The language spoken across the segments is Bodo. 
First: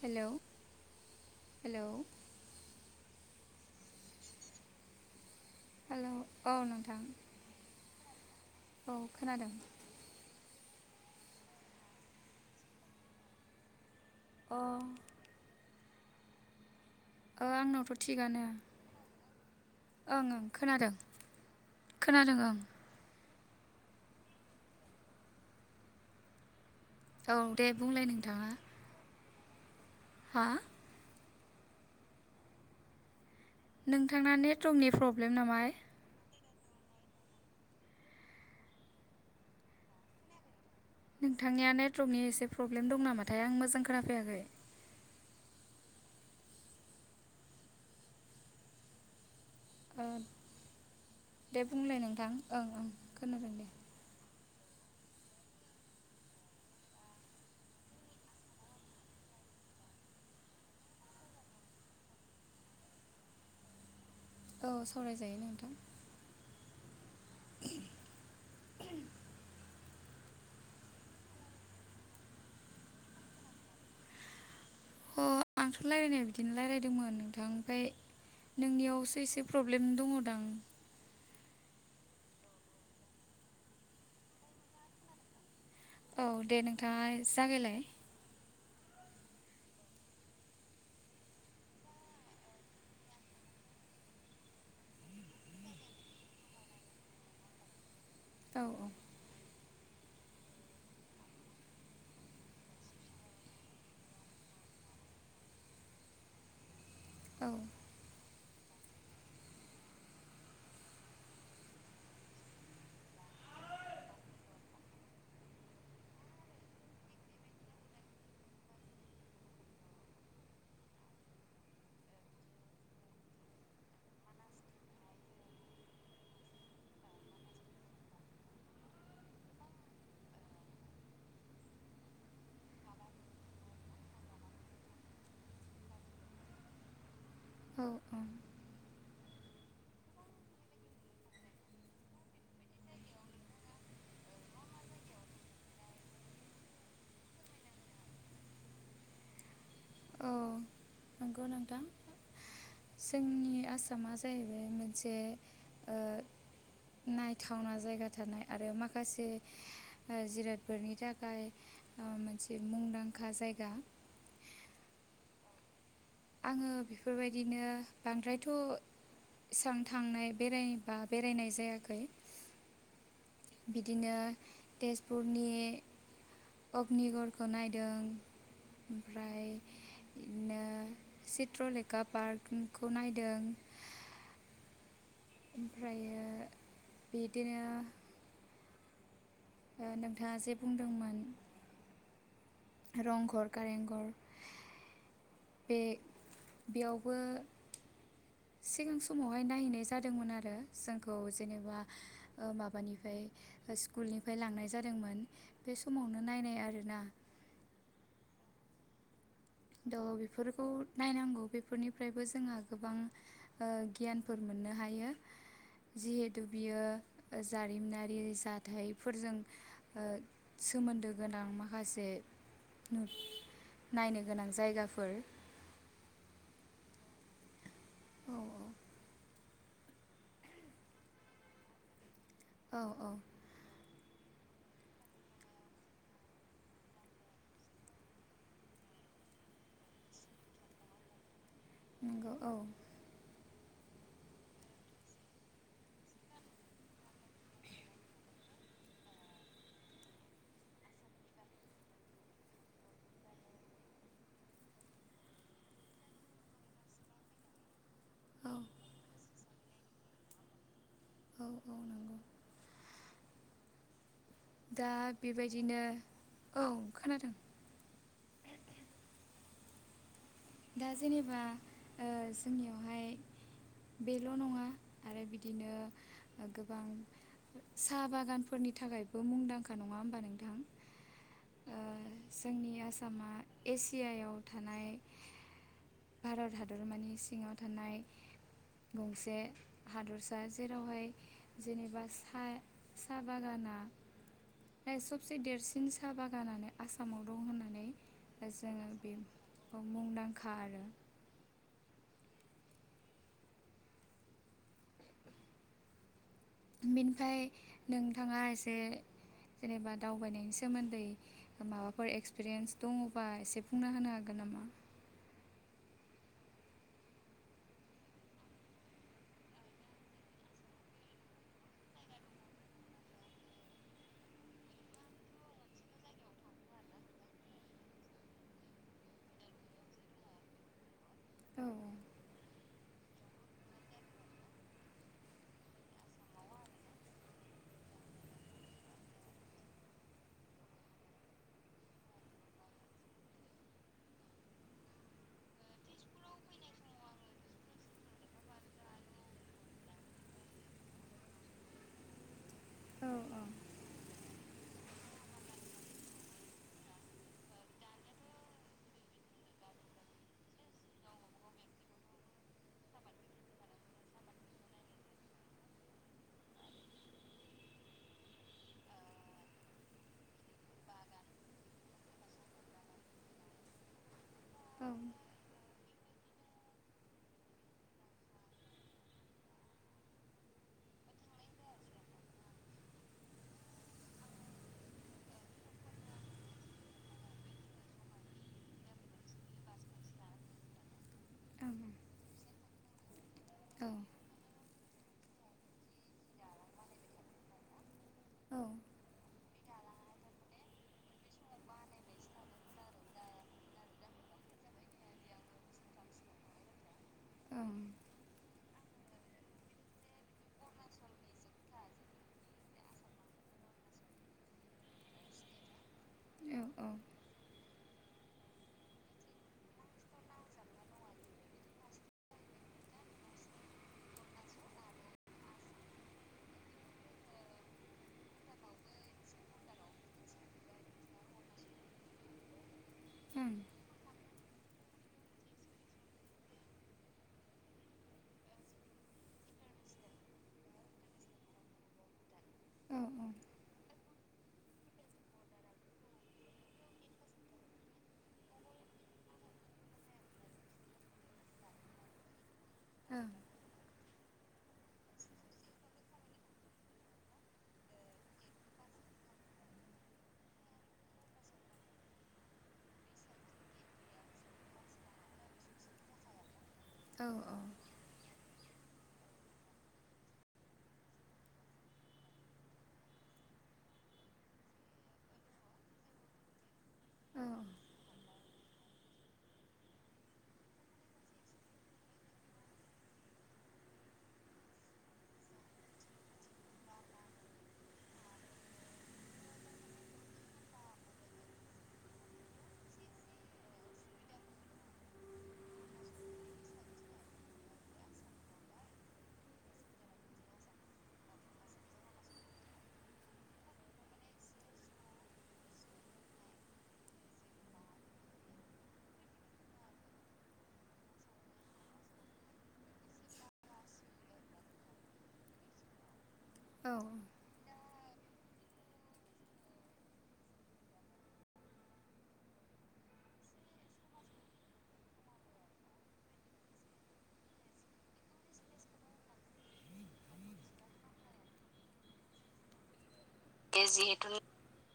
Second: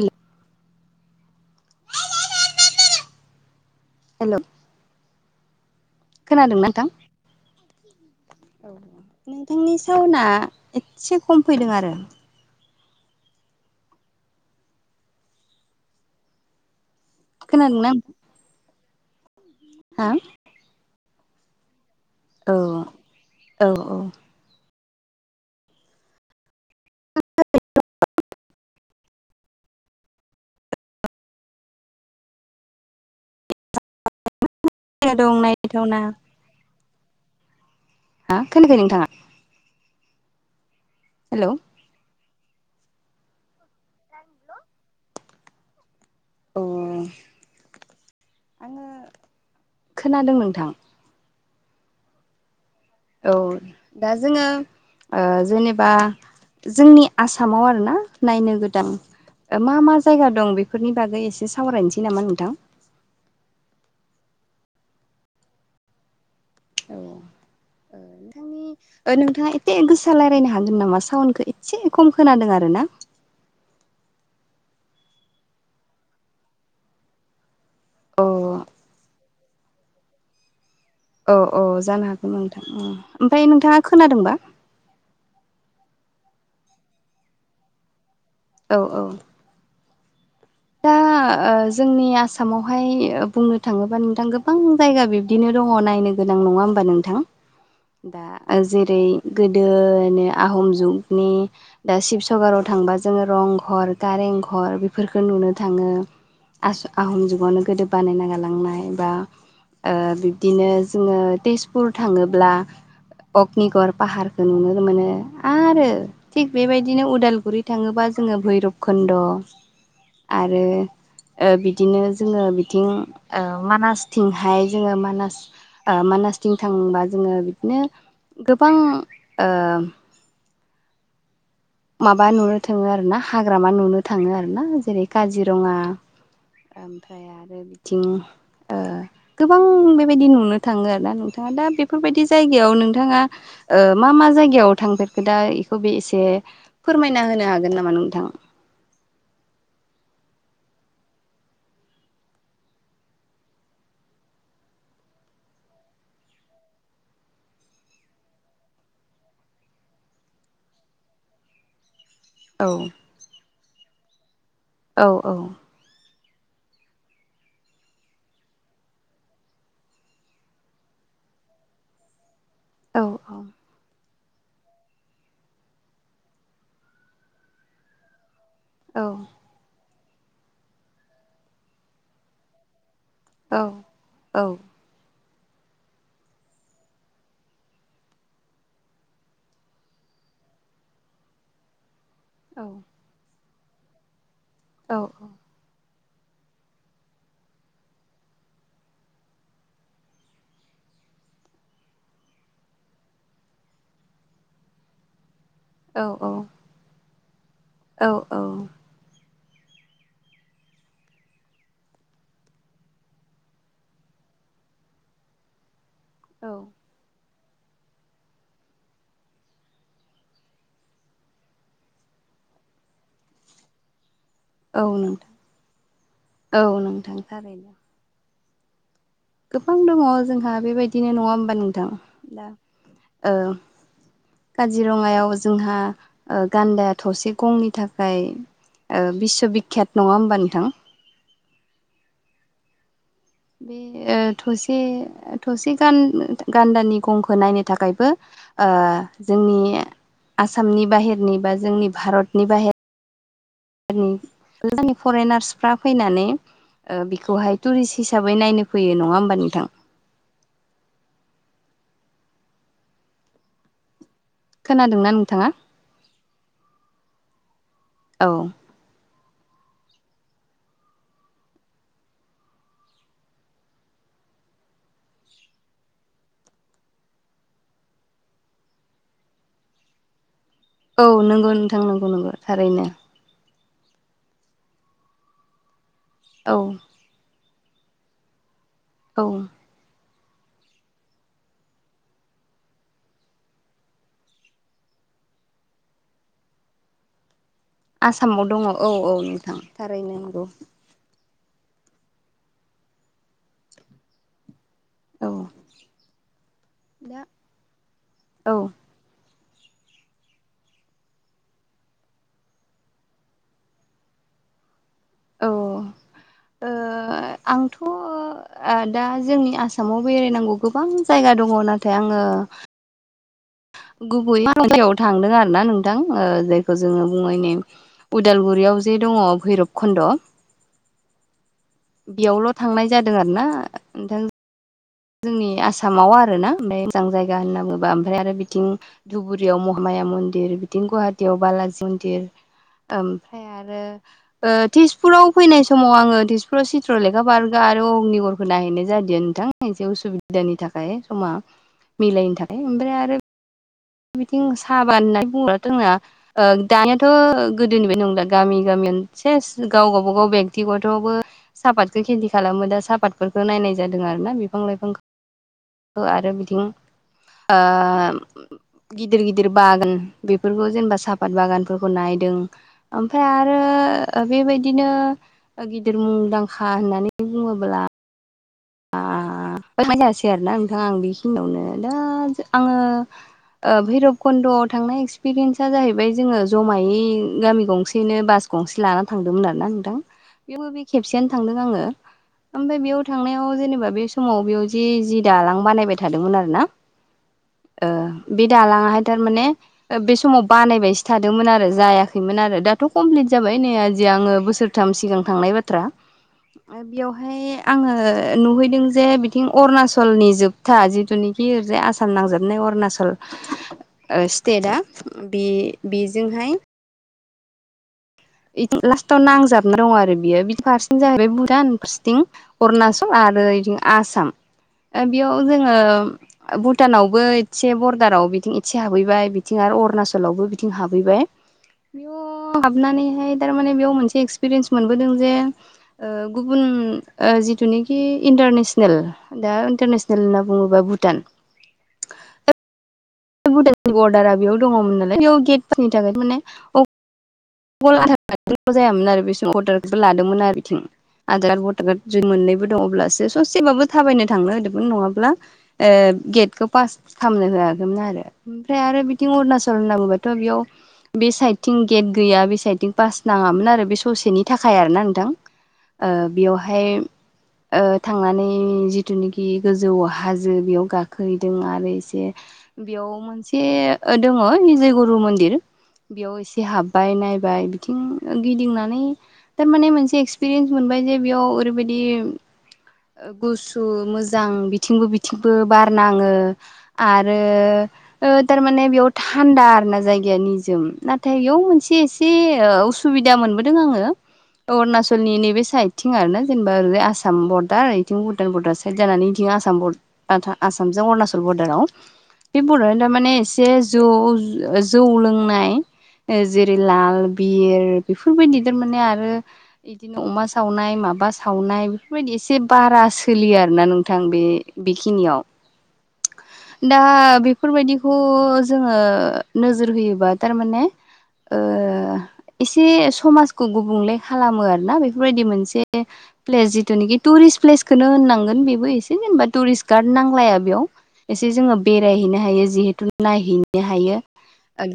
हेल' हेल' हेल' हेल' औ नोंथां औ औ खोनादों फावना एसे खम फैदों आरो ं ओ खोनादोंना आंनावथ' थिगानो नोंथाङा ओं ओं खोनादों खोनादों औ ओं औ औ औ दे बुंलाय नोंथाङा हा नोंथांना नेटवर्कनि खोना प्रब्लेम दं नामा नायथावना हां खोनायाखै नोंथाङा हेल' नोंथांनिया नेटवर्कनि एसे प्रब्लेम दं नामाथाय आं मोजां खोनाफैयाखै अ आङो खोनादों नोंथां दे बुंलाय नोंथां ओं ओं औ खोनादों दे दा जोङो जेनेबा जोंनि आसामाव आरोना नायनो गोदान मा मा जायगा दं बेफोरनि बागै एसे सावरायनोसै नामा नोंथां औ सावरायजायो नोंथां औ ग ओ नोंथांनि नोंथाङा एसेे गोसा रायज्लायनो हागोन नामा साउनडखौ एसे खम खोनादों आरो ना अ आंथ' रायज्लायनाया बिदिनो रायज्लायदोंमोन नोंथां ओमफ्राय अ नोंनियावसो एसे प्रब्लेम दङदां औ औ जानो हागोन नोंथां ओमफ्राय नोंथाङा खोनादोंना? औ दे नोंथाङा जागायलाय। औ औ। दा जोंनि आसामावहाय बुंनो थाङोबा नोंथां गोबां जायगा बिब्दिनो दङ नायनो गोनां नङा होमबा नोंथां? दा औ औ जेरै गोदोनो आहम जुगनि दा शिबसगराव थांबा जोङो रं घर कारें घर बेफोरखौ फोर नुनो थाङो आहम औ जुगावनो गोदो बानायना गालांनाय बा बिब्दिनो जोङो तेजपुर थाङोब्ला अग्निगर पाहारखौ नुनो मोनो आरो थिग बेबायदिनो उदालगुरि थाङोबा जोङो भैरब खन्द' आरो बिदिनो जोङो बिथिं मानासथिंहाय जोङो मानास मानासथिं थांबा जोङो बिदिनो गोबां माबा नुनो थाङो आरो ना हाग्रामा नुनो थाङो आरो ना जेरै काजिरङा ओमफ्राय आरो औ बिथिं औ गोबां बेबायदि नुनो थाङो आरोना नोंथाङा दा बेफोरबायदि जायगायाव नोंथाङा मा मा जायगायाव थांफेरखो दा बेखौ बे एसे फोरमायना होनो हागोन नामा नोंथां? औ। नंगौ नोंथां। जोंनि आसामा जाहैबाय मोनसे। नायथावना जायगा थानाय आरो माखासे जिरादफोरनि थाखाय मोनसे औ मुंदांखा जायगा औ औ। आङो बेफोरबायदिनो बांद्रायथ' इसबां थांनाय बेरायबा बेरायनाय जायाखै औ औ। बिदिनो तेजपुरनि अग्निगरखौ नायदों। औ ओमफ्राय बिदिनो चित्रलेखा पार्क खौ नायदों। औ औ। ओमफ्रायो बिदिनो। नोंथाङा जे बुंदोंमोन। औ। रंघर कारें घर औ औ। बे बेयावबो सिगां समावहाय नायहैनाय जादोंमोन आरो जोंखौ जेनेबा माबानिफ्राय स्कुलनिफ्राय लांनाय जादोंमोन। बे समावनो नायनाय आरोना। औ औ। द' बेफोरखौ नायनांगौ बेफोरनिफ्रायबो जोंहा गोबां। गियानफोर मोननो हायो जिहेथु औ बियो। जारिमिनारि जाथायफोरजों सोमोन्दो गोनां माखासे नायनो गोनां औ जायगाफोर नोंथां औ नोंथां। औ औ। गोबां दङ जोंहा बेबायदिनो नङा होमबा नोंथां दा। औ औ। ओ काजिरङायाव जोंहा गान्दाया थसे गंनि थाखाय बिस्व' बिखियात नङा होमबा नोंथां नंगौ औ बे थसे थसे गान्दानि गंखौ नायनो थाखायबो जोंनि आसामनि बाहेरनि बा जोंनि भारतनि बाहेर नि जोंनि फरेनार्सफ्रा फैनानै बेखौहाय टुरिस्ट हिसाबै औ नायनो फैयो नङा होमबा नोंथां औ औ नंगौ दा खोनादोंना नोंथाङा? बेबायदिनो औ खोनादों औ दा जेनेबा जोंनियावहाय बेल' नङा आरो बिदिनो गोबां साहा बागानफोरनि थाखायबो मुंदांखा नङा होमबा नोंथां औ नंगौ नोंथां नंगौ नंगौ जोंनि थारैनो आसामा एसियायाव थानाय औ भारत हादरमानि सिङाव थानाय औ गंसे हादरसा जेरावहाय जेनेबा साहा बागाना सबसे देरसिन साहा बागानानो आसामाव दं होननानै आसामाव दङ औ जोङो बे औ नोंथां थारैनो नंगौ मुंदांखा [inaudible] औ दा बेनिफ्राय नोंथाङा औ एसे जेनेबा दावबायनायनि सोमोन्दै माबाफोर एक्सपिरियेन्स दङबा एसे बुंना होनो हागोन नामा औ आंथ' दा जोंनि आसामाव बेरायनांगौ गोबां जायगा दङ नाथाय आङो गुबै बार'याव थांदों आरो ना नोंथां जायखौ जोङो बुङो ने उदालगुरियाव जे दङ भैरब खन्द' औ बेयावल' थांनाय जादों आरो ना नोंथां जोंनि आसामाव आरोना ओमफ्राय मोजां जायगा होनना बुङोबा ओमफ्राय आरो बिथिं धुबुरियाव महामाया मन्दिर बिदिं गुवाहाटियाव बालाजि मन्दिर ओमफ्राय आरो ओ तेजपुराव फैनाय समाव आङो तेजपुराव चित्रलेखा बार्गा आरो अग्निगरखौ नायहैनाय जादिया नोंथां एसे उसुबिदानि थाखाय समा मिलायनो थाखाय ओमफ्राय औ आरो बिथिं साहा बागान होनना बुङोब्लाथ' जोंना दानियाथ' गोदोनि बायदि नंला सेस गामि गामि से गाव गावबा गाव बेक्ति गथ'बो सापातखौ खेथि खालामो दा सापातफोरखौ नायनाय जादों आरोना बिफां लाइफांखौ आरो बिथिं गिदिर गिदिर बागोन बेफोरखौ जेनेबा सापात बागानफोरखौ नायदों ओमफ्राय आरो औ बेबायदिनो गिदिर मुंदांखा होननानै बुङोब्ला यासै आरोना नोंथां आं बेखिनियावनो दा आङो भैरबकुन्द'आव थांनाय एक्सपिरियेन्स जाहैबाय जोङो जमायै गामि गंसेनो बास गंसे लानानै थांदोंमोन आरोना नोंथां बेयावबो बे खेबसेयनो थांदों आङो औ ओमफ्राय बेयाव थांनायाव माव औ जेनेबा बे समाव बेयाव जि जि दालां बानायबाय थादोंमोन आरो ना बे ओं दालाङाहाय थारमाने बे समाव बानायबायसो थादोंमोन आरो जायाखैमोन आरो दाथ' कमप्लिट जाबाय नै आजि आङो बोसोर थाम सिगां थांनाय बाथ्रा बेयावहाय आङो नुहैदों जे बिथिं अरुणाचलनि जोबथा जिथुनिखि ओरैजाय आसाम नांजाबनाय अरुनाचल स्टेटआ बे बेजोंहाय औ ओं औ ओं दि लास्टाव नांजाबना दं आरो बियो बिदि फारसें जाहैबाय बुटान फारसेथिं अरुणचल आरो इथिं आसाम ओ बेयाव जोङो भुटानावबो एसे बरदाराव बिथिं एसे हाबहैबाय बिथिं आरो अरुणाचलावबो बिथिं हाबहैबाय बेयाव हाबनानैहाय जे थारमाने बेयाव मोनसे एक्सपिरियेन्स मोनबोदों जे ओ गुबुन जिथुनिखि इन्टारनेसनेल दा इन्टारनेसनेल होनना बुङोबा भुटान औ औ भुटाननि बरडारा बेयाव दङमोन नालाय बेयाव गेटफोरनि थाखाय माने अकल आधारखार्डजोंल जायामोन आरो बे समाव अर्दारबो लादोंमोन आरो बिथिं आधारखार्ड जि मोननैबो दं अब्लासो जास्ट सेबाबो थाबायनो थांनो होदोंमोन नङाब्ला ओ गेटखौ पास खालामनो होआखैमोन आरो ओमफ्राय आरो बिथिं अरुणाचल होनना बुंबाथ' बेयाव बे साइदथिं गेट गैया बे साइडथिं पास नाङामोन आरो बे ससेनि थाखाय आरो ना नोंथां ओ बेयावहाय औ औ ओ थांनानै जिथुनाखि गोजौ हाजो बेयाव गाखोहैदों आरो एसे ओ बेयाव मोनसे ओ दङ निजयगुरु मन्दिर बेयाव एसे हाब बाय औ नायबाय बिथिं गिदिंनानै थारमाने मोनसे एक्सपिरियेन्स मोनबाय जे बेयाव ओरैबायदि गुसु मोजां बिथिंबो बिथिंबो बारनाङो आरो ओ तारमाने बेयाव थान्दा आरोना जायगाया निजोम नाथाय बेयाव मोनसे एसे उसुबिदा मोनबोदों आङो अरुणाचलनि नैबे साइडथिं आरोना जेनेबा ओरै आसाम बर दार इथिं भुटान बर्दार साइद जानानै बिथिं आसाम बर आसामजों अरुणचल बर्दाराव बे बर'आ थारमाने एसे जौ जौ लोंनाय ओ जेरै लाल बिर बेफोरबायदि थारमाने आरो बिदिनो अमा सावनाय माबा सावनाय बेफोरबायदि एसे एसे बारा सोलियो आरोना नोंथां बे बेखिनियाव औ दा बेफोरबायदिखौ जोङो नोजोर होयोबा थारमाने ओ एसे समाजखौ गुबुंले खालामो आरो ना बेफोरबायदि मोनसे प्लेस जिथुनिखि टुरिस्ट प्लेसखौनो होननांगोन बेबो एसे जेनेबा टुरिस्ट गार्ड नांलाया बेयाव एसे जोङो बेरायहैनो हायो जिहेथु नायहैनो बे हायो जिहेथु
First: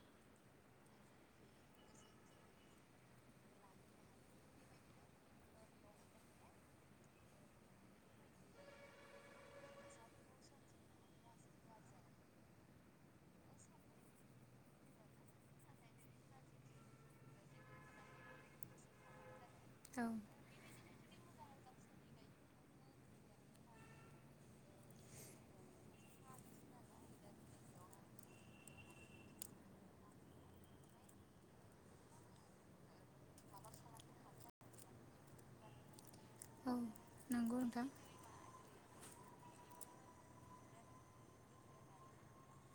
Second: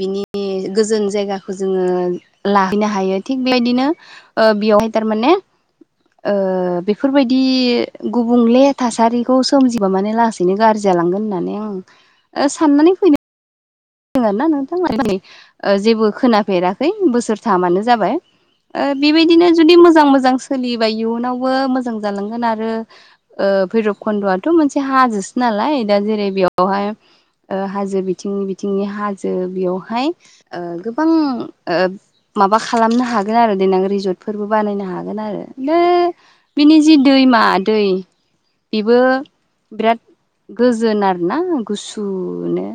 बिनि गोजोन जायगाखौ जोङो लाहैनो हायो थिग बेबायदिनो ओ बेयावहाय थारमाने ओ बेफोरबायदि गुबुंले थासारिखौ सोमजिबा मानो लासैनो गाज्रि जालांगोन होननानै आं ओ साननानै फैनो दों आरोना नोंथांमोन दिनै जेबो खोनाफेराखै बोसोरथामानो जाबाय ओ बेबायदिनो जुदि मोजां औ मोजां सोलियोबा इयुनावबो मोजां जालांगोन आरो ओ भैरबकन्द'आथ' मोनसे हाजोसो नालाय दा जेरै बेयावहाय ओ हाजो बिथिंनि बिथिंनि हाजो बेयावहाय ओ गोबां माबा खालामनो हागोन आरो देनां रिजर्टफोरबो बानायनो हागोन आरो औ बिनि जि दैमा नंगौ दै नोंथां बेबो बिराद गोजोन आरोना गुसुनो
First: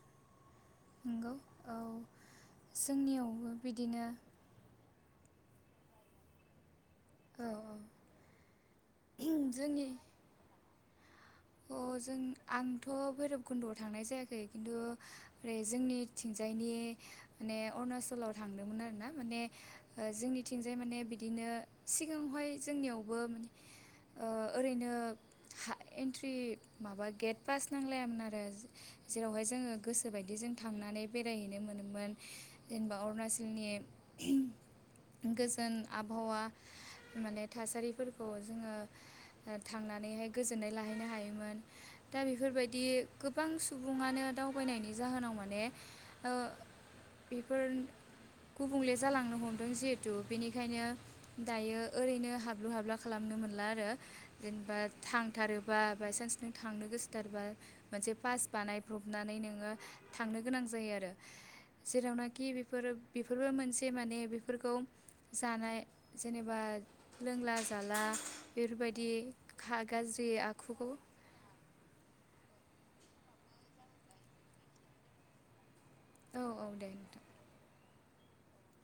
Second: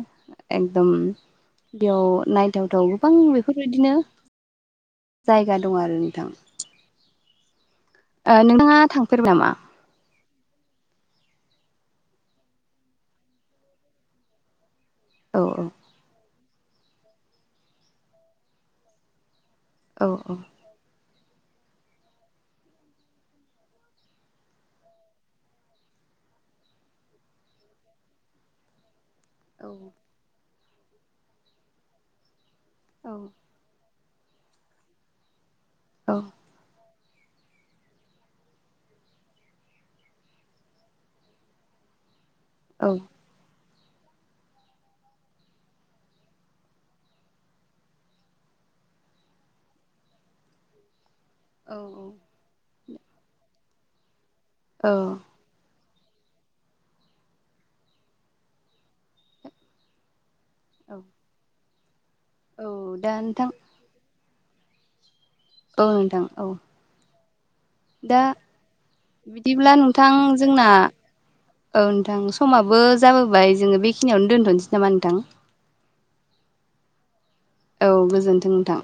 एकदम नंगौ औ बेयाव नायथावथाव गोबां जोंनियावबो बेफोरबायदिनो बिदिनो जायगा दं आरो नोंथां औ औ ओ नोंथाङा थां उम जोंनि अ जों आंथ' भैरबखुन्द'आव थांनाय जायाखै खिन्थु औ ओरै जोंनि थिंजायनि माने अरुणाचलाव थांदोंमोन आरोना माने औ ओ जोंनिथिं जे माने बिदिनो सिगाङावहाय जोंनियावबो माने ओरैनो हा एन रि माबा गेट फास नांलायोन आरो जेरावहाय औ जोङो गोसोबायदि जों थांनानै बेरायहैनो मोनोमोन जेनेबा अरुणाचलनि गोजोन औ आबहावा माने थासारिफोरखौ जोङो थांनानैहाय गोजोननाय बाहायनो हायोमोन दा बेफोरबायदि। औ गोबां सुबुङानो दावबायनायनि जाहोनाव माने बेफोर गुबुंले जालांनो हमदों जिहेथु बेनिखायनो औ दायो ओरैनो हाब्लु हाब्ला खालामनो मोनला आरो जेनेबा औ थांथारो। बा बायसान्स नों थांनो गोसोथारबा मोनसे पास बानायब्रबनानै नोङो। थांनो गोनां जायो औ आरो जेरावनाखि औ बेफोरो दा नोंथां बेफोरबो मोनसे। जे माने बेफोरखौ जानाय औ नोंथां औ जेनेबा लोंला जाला दा बेफोरबायदि बिदिब्ला खा नोंथां गाज्रि जोंना आखुखौ औ नोंथां समाबो जाबोबाय जोङो बेखिनियावनो दोनथ'नोसै नामा नोंथां। औ औ दे नोंथ' औ गोजोन्थों नोंथां।